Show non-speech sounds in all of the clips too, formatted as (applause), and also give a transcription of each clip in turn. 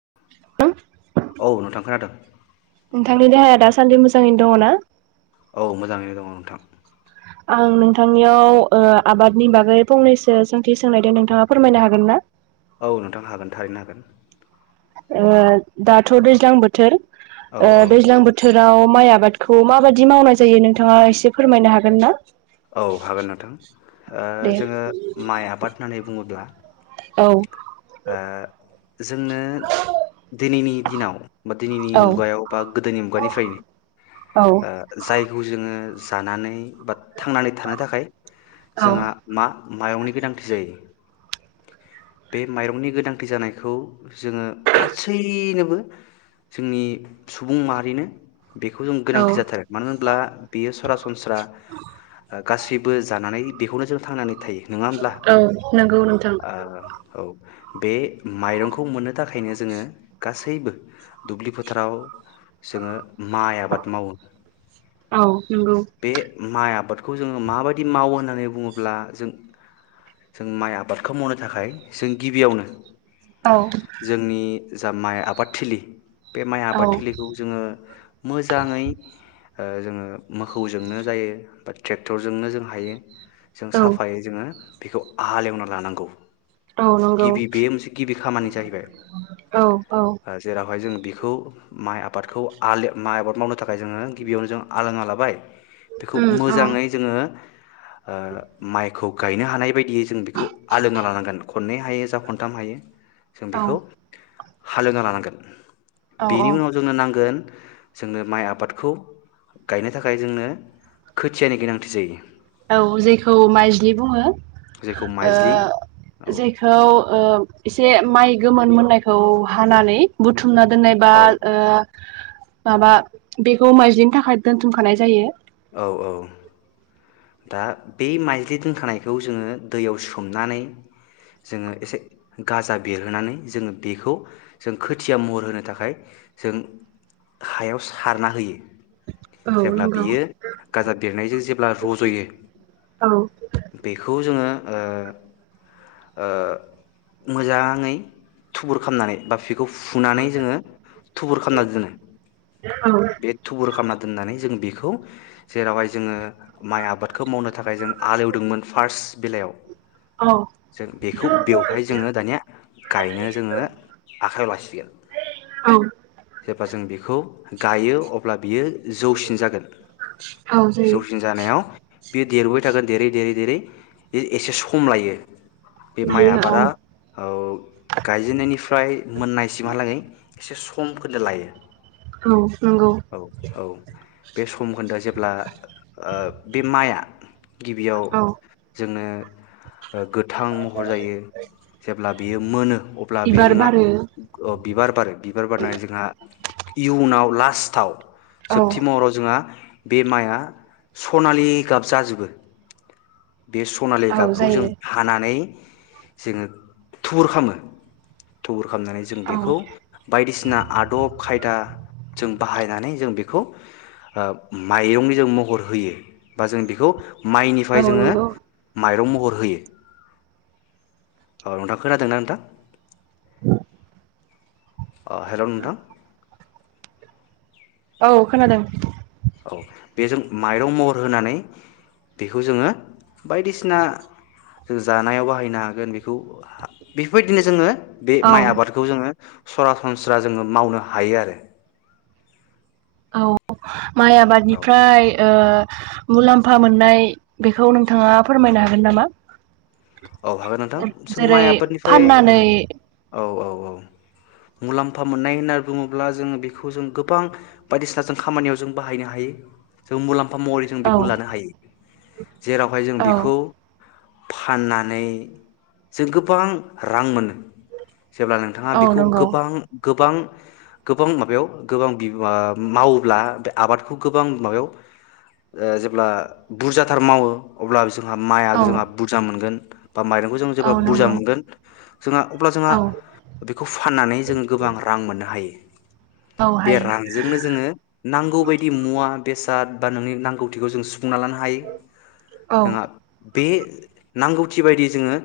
(unintelligible) औ नोंथां खोनादों। नोंथांनि देहाया दासान्दि मोजाङैनो दङ ना? औ मोजाङैनो दङ नोंथां। आं नोंथांनियाव ओ आबादनि बागै फंनैसो सोंथि सोंनायदों नोंथाङा फोरमायनो हागोन ना? औ नोंथां हागोन थारैनो हागोन। ओ दाथ' दैज्लां बोथोर औ ओ औ दैज्लां बोथोर राव माइ आबादखौ माबायदि मावनाय जायो नोंथाङा एसे फोरमायनो हागोन ना? औ हागोन नोंथां ओ दे जोङो माइ आबाद होननानै बुङोब्ला औ ओ। जोंनो दिनैनि दिनाव बा दिनैनि औ मुगायाव बा गोदोनि मुगानिफ्रायनो औ ओ जायखौ जोङो जानानै बा थांनानै थानो थाखाय औ जोंहा मा माइरंनि गोनांथि जायो। बे माइरंनि गोनांथि जानायखौ जोङो गासैनोबो जोंनि सुबुं माहारिनो बेखौ जों औ गोनांथि जाथारो मानो होनब्ला बेयो सरासनस्रा गासैबो जानानै बेखौनो जों थांनानै थायो। औ नोंगौ नोंथां। आ औ। बे माइरंखौ मोननो थाखायनो जोङो गासैबो दुब्लि फोथाराव जोङो माइ आबाद मावो औ नंगौ बे माइ आबाद बेखौ जोङो माबायदि मावो होननानै बुङोब्ला जों जों माइ आबाद खौ मावनो थाखाय जों गिबियावनो औ जोंनि जा माइ आबादथिलि बे माइ औ आबाद थिलिखौ जोङो मोजाङै जोङो मोसौजोंनो जायो बा ट्रेक्टरजोंनो जों हायो जों औ साफायै जोङो बेखौ हलेवना लानां गौ औ नंगौ गिबि बे मोनसे गिबि खामानि जाहैबाय औ औ ओ जेरावहाय जों बेखौ माइ आबादखौ आलि माइ आबाद मावनो थाखाय जोङो गिबियावनो जों आलाङा लाबाय बेखौ उम औ मोजाङै जोङो ओ माइखौ गायनो हानाय बायदियै जों बेखौ आलोंना लानांगोन खननै हायो जा खनथाम हायो। जों औ बेखौ हालेवना लानांगोन औ बेनि उनाव जोंनो नांगोन जोंनो माइ आबादखौ गायनो थाखाय जोंनो खोथियानि गोनांथि जायो। औ जेखौ माइज्लि बुङो जेखौ ओ माइज्लि औ जेखौ ओ एसे माइ गोमोन मोननायखौ हानानै बुथु मना दोननायबा औ ओ माबा बेखौ माइज्लिनि थाखाय दोन्थुमखानाय जायो। औ औ दा बे माइज्लि दोनखानायखौ जोङो दैयाव सोमनानै जोङो एसे गाजा बेरहोनानै जोङो बेखौ जों खोथिया महर होनो थाखाय जों हायाव सारना होयो। औ जेब्ला नंगौ। बियो गाजा बेरनायजों जेब्ला रज'यो औ औ बेखौ जोङो ओ ओ मोजाङै थुबुर खालामनानै बा बिखौ फुनानै जोङो थुबुर खालामनानै दोनो औ बे थुबुर खालामना दोननानै जों बेखौ जेरावहाय जोङो माइ आबादखौ मावनो थाखाय जों आलेवदोंमोन फार्स्ट बेलायाव औ जों बेखौ बेवहाय जोङो दानिया गायनो जोङो आखाइयाव लासिगोन औ जेब्ला जों बेखौ गायो अब्ला बियो जौसिन जागोन। औ जायो। बेयो देरबोबाय थागोन देरै देरै देरै एसे सम लायो। बे माइ लायो औ आबादा ओ गायजेननायनिफ्राय मोननायसिमहालागै एसे स समखौनो लायो। औ नंगौ औ औ बे समखोन्दोआ जे ब्ला ओ बे माइआ गिबियाव औ जोंनो ओ गोथां महर जायो जेब्ला बेयो मोनो अब्ला बेयो बिबार जोंहा बारो बिबार बारो बिबार बारनानै जोंहा इयुनाव लास्टाव औ जोबथि महराव जोंहा बे माइआ सनालि गाब जाजोबो। बे सनालि औ गाबखौ जों जायो हानानै जोङो थुर खालामो थुर खालामनानै जों औ बेखौ बायदिसिना आदब खायदा जों बाहाय नानै जों बेखौ ओ माइरं जों महर होयो बा जों बेखौ माइनिफ्राय औ जोङो नंगौ माइरं म हर होयो औ नोंथां खोनादोंना नोंथां? अ हेलौ नोंथां। औ खोनादों। औ बेजों माइरं महर होनानै बेखौ जोङो बायदिसिना जानायाव बाहायनो हागोन बेखौ बेफोरबायदिनो जोङो बे औ माइ आबादखौ जोङो सरासनस्रा जोङो मावनो हायो आरो। औ माइ आबादनिफ्राय ओ मुलाम्फा मोननाय बेखौ नोंथाङा फोरमायनो हागोन नामा? औ हागोन नोंथां जों जेरै माइ आबादनिफ्राय उम फाननानै औ औ औ मुलाम्फा मोननाय होनना बुङोब्ला जोङो बेखौ जों गोबां बायदिसिना जों खामानियाव जों बाहायनो हायो जों मुलाम फा महरै जों औ बेखौ लानो हायो। जेरावहाय जों औ बेखौ फानना नै जों गोबां रां मोनो। जेब्ला नोंथाङा औ बेखौ नंगौ गोबां गोबां गोबां माबायाव गोबां बिबां ओ मावोब्ला बे आबादखौ गोबां माबायाव ओ जेब्ला बुरजाथार मावो अब्ला जों हा माइआ औ जोंहा बुरजा मोनगोन। बा माइरंखौ जों औ जेब्ला बुरजा नंगौ मोनगोन जोंहा अब्ला जोंहा औ बेखौ फाननानै जोंङो गोबां रां मोननो हायो। औ बे हायो रांजोंनो जोङो नांगौ बायदि मुवा बेसाद बा नोंनि नांगौथिखौ जों सु बुंना लानो हायो औ जोंहा ओ बे नांगौ थि बायदि जोङो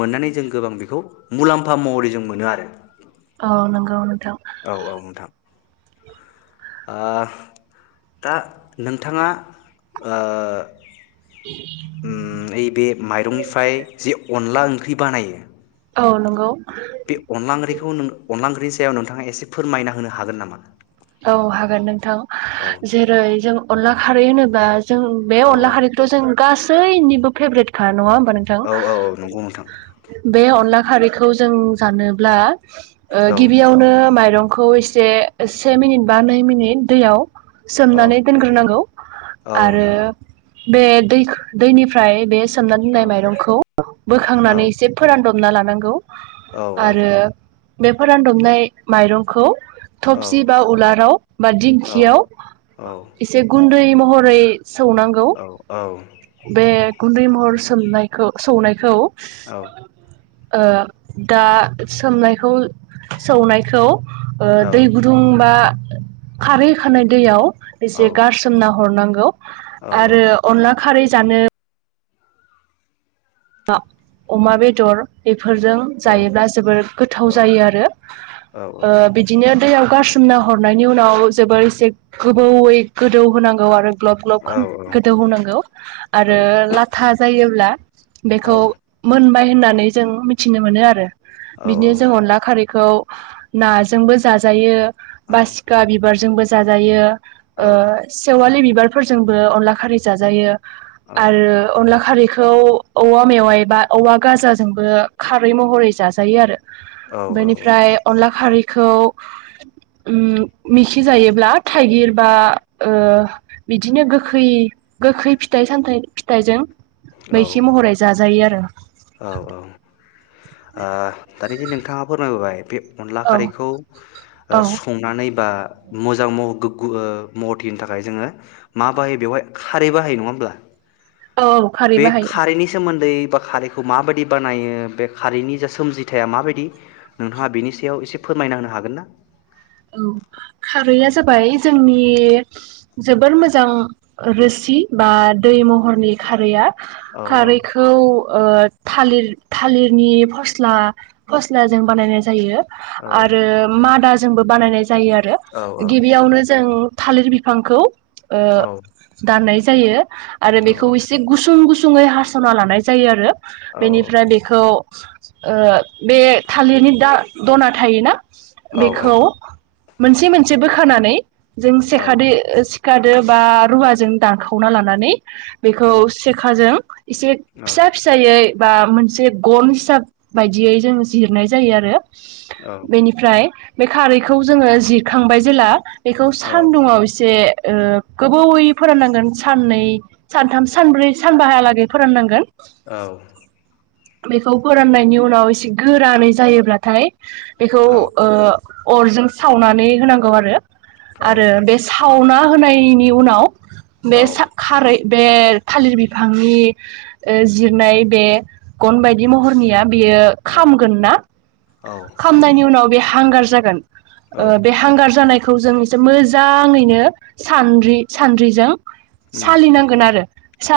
मोननानै जों गोबां बेखौ मुलाम्फा महरै जों मोनो आरो औ नोंगौ नोंथां औ औ नोंथां ओ दा नोंथाङा ओ ओम नैबे माइरं जे अन्ला ओंख्रि बानायो औ नंगौ बे अन्ला ओंख्रिखौ नों अन्ला ओंख्रि बेनि सायाव नोंथाङा एसे फोरमायना होनो हागोन नामा? औ हागोन नोंथां औ जेरै जों अनला खारै होनो बा जों बे औ अन्ला खारिथ' जों गासैनिबो फेभ्रेटखा नङा नोंथां औ औ औ नंगौ नोंथां बे अन्ला खारै खौ जों जानोब्ला ओ औ गिबियावनो माइरं खौ एसे से मिनिट बा नै मिनिट दैयाव औ सोमनानै दोनग्रोनांगौ औ आरो नोंथां औ बे दैख दैनिफ्राय बे औ सोमनना माइरंखौ औ बोखांनानै एसे फोरानद हमना लानांगौ औ आरो बेफोर रानदबनाय माइरंखौ थबसि औ बा उलाराव बा औ दिंखियाव औ एसे गुन उन्दै महरै सौनांगौ औ बे गुन्दै महर सोमनायखौ सौनायखौ औ ओ दा सोमनायखौ सौनायखौ ओ दै बा खारै होखानाय दैयाव औ एसे गारसनना हरनांगौ औ औ आरो अनला खारै जानो अम बेदर ए बेफोरजों औ जायोब्ला जोबोर गोथाव औ जायो आरो औ बिदिनो दैयाव गारसोमना हरनायनि उनाव जोबोर एसे गोबौयै गोदौ होनांगौ आरो ग्लब औ ग्लब गोदौ होननांगौ औ आरो लाथा जायोब्ला (inaudible) बेखौ मोनबाय होननानै जों मिथिनो मोनो आरो औ औ बिदिनो जों अनला खारै खौ नाजोंबो जाजायो औ बासिखा बिबारजोंबो जाजायो ओ सेवलि बि बिबारफोरजोंबो अनला खारै जाजायो आरो अनला खारिखौ खौ औवा मेवाय एबा औवा गाजाजोंबो खारै महरै जाजायो आरो औ बेनिफ्राय अनला खारै खौ मिखिजायोब्ला थाइगिर बा बिदिनो गोैखै गोखै फिथाइ सामथाइ फिथाइजों औ मैखि महरै जाजायो आरो दानि जे नोंथाङा फोरमायबोबाय बे अनला औ खारैखौ औ संनानै बा मोजांह गोग्ग महथिनि थाखाय जोङो मा बाहायो बेवहाय खारै बाहायो नङा होमब्ला औ औ खारै बे बाहायो खारैनि सोमोन्दै ा खारैखौ माबायदि बानायो बे खारैनि जा सोमजिथाया माबायदि नोंथाङा बेनि सायाव एसे फोरमायनांनो हागोन ना औ खारैया औ जाबाय जों आंनि जोबोर मोजां रोसि बा दै महरनि खारैया औ औ खारैखौ थालिर थालिरनि फस्ला फस्लाजों बानायनाय जायो आरो मा दास जोंबो बानायनाय जायो आरो औ गिबियावनो जों। थालिर बिफांखौ दाननाय। जायो। आरो औ बेखौ एसे गुसुं गुसुं। ुङै हास'ना लानाय जायो आरो। औ औ बेनिफ्राय बेखौ बे थालिरनि द दना थायोना? औ बेखौ खौ मोनसे मोनसे बो खानानै। जों औ सेखाद गादो बा रुवाजों दानाखावना लानानै। बेखौ सेखाजों एसे औ फिसा फिसायै। बा मोनसे गन हिसाब बायदियै जों जिरनाय जायो आरो। बेनिफ्राय बे खारैखौ जोङो जखांबाय जेला। बेखौ औ सान्दुङआव एसे गोबावयै फोराननांगोन, साननै सानथाम सानब्रै सानबाहहालागै फोराननांगोन। औ। बेखौ फोराननायनि उनाव एसे गोरानै जायोब्लाथाय। बेखौ औ अ अरजों सावनानै होनांगौ आरो। आरो बे सावना होनायनि उनाव। औ बे स खारै बे थालिर बिफांनि जिरनाय बे गन बायदि महरनिया। बेयो खामगोन ना। औ खामनायनि उनाव बे हांगार जागोन। ओ बे हांगार जानाय बेखौ जों एसे मोजाङैनो सानद्रि सानद्रिजों उम सालिनांगोन आरो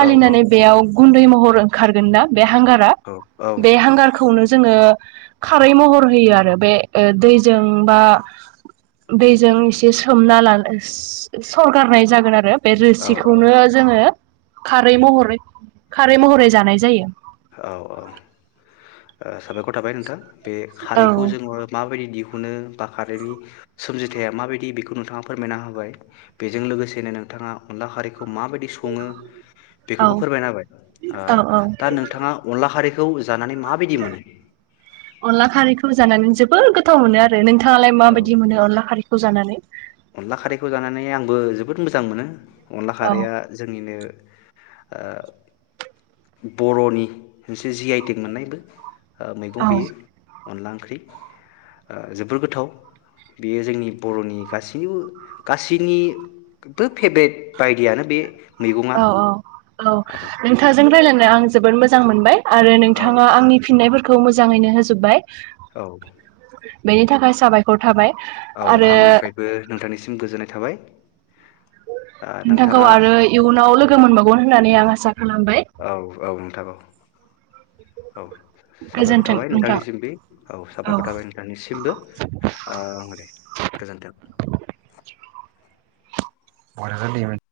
औ औ बेयाव गुन्दै महर ओंखारगोन ना? बे हांगारा औ औ बे हांगारखौनो ज जोङो खा फ्राय महर होयो आरो बे ओ दैजों बा दैजों एसे सोमना लानो सो सो सरगारनाय जागोन आरोब बे औ औ रोसिखौनो जोङो खारै महरै खारै महरै जानाय जायो। औ अ ओ साबायखर थाबाय नोंथां। बे औ खारैखौ जोङो माबायदि दिहुनो? बा खारैनि सोमजिथाया माबायदि बेखौ नोंथाङा फोरमायना होबाय बेजों लोगोसेनो नोंथाङा अनला खारिखौ माबायदि सङो औ बेखौबो फोरमायना होबाय ओ औ औ दा नों अनला खारिखौ ज जानानै माबायदि मोनो? अनला खारैखौ जानानै जोबोद गोथाव मोनो आरो नोंथ थाङालाय औ माबायदि मोनो अनला खारि? खौ जानानै अनला खारैखौ जानानै आंबो जोबोद मोजां मोनो। अनला औ खारैया जोंनिनो ओ बर'नि मोनसे जि आइ टिक मोननायबो। ओ मैगं औ बेयो। अनला ओंख्रि ओ जोबोर गोथाव बेयो जोंनि बर'नि गासैनिबो गासैनिबो फेभरेट बायदियानो बे मैगङा औ अ औ नोंथांजों रायलायना नाय आं जोबोद मोजां मोनबाय। आरो औ नोंथाङा आंनि फिननायफोर खौ मोजाङैनो होजोब्बाय। औ बेनि थाखाय साबायखर थाबाय। औ आरो आंनिफ्रायबो नोंथांनिसिम गोजोननाय थाबाय। ओ नोंथांखौ नोंथाङा आरो इयुनाव लोगो मोनबावगोन होननानै आं आसा खालामबाय औ औ नोंथां औ औ। साबायखर गोजोन्थों थाबाय नोंथां नोंथांनिसिमबि औ साबायखर थाबाय नोंथांनिसिमबो ओ दे गोजोनथों। बर'फोरनि मोन।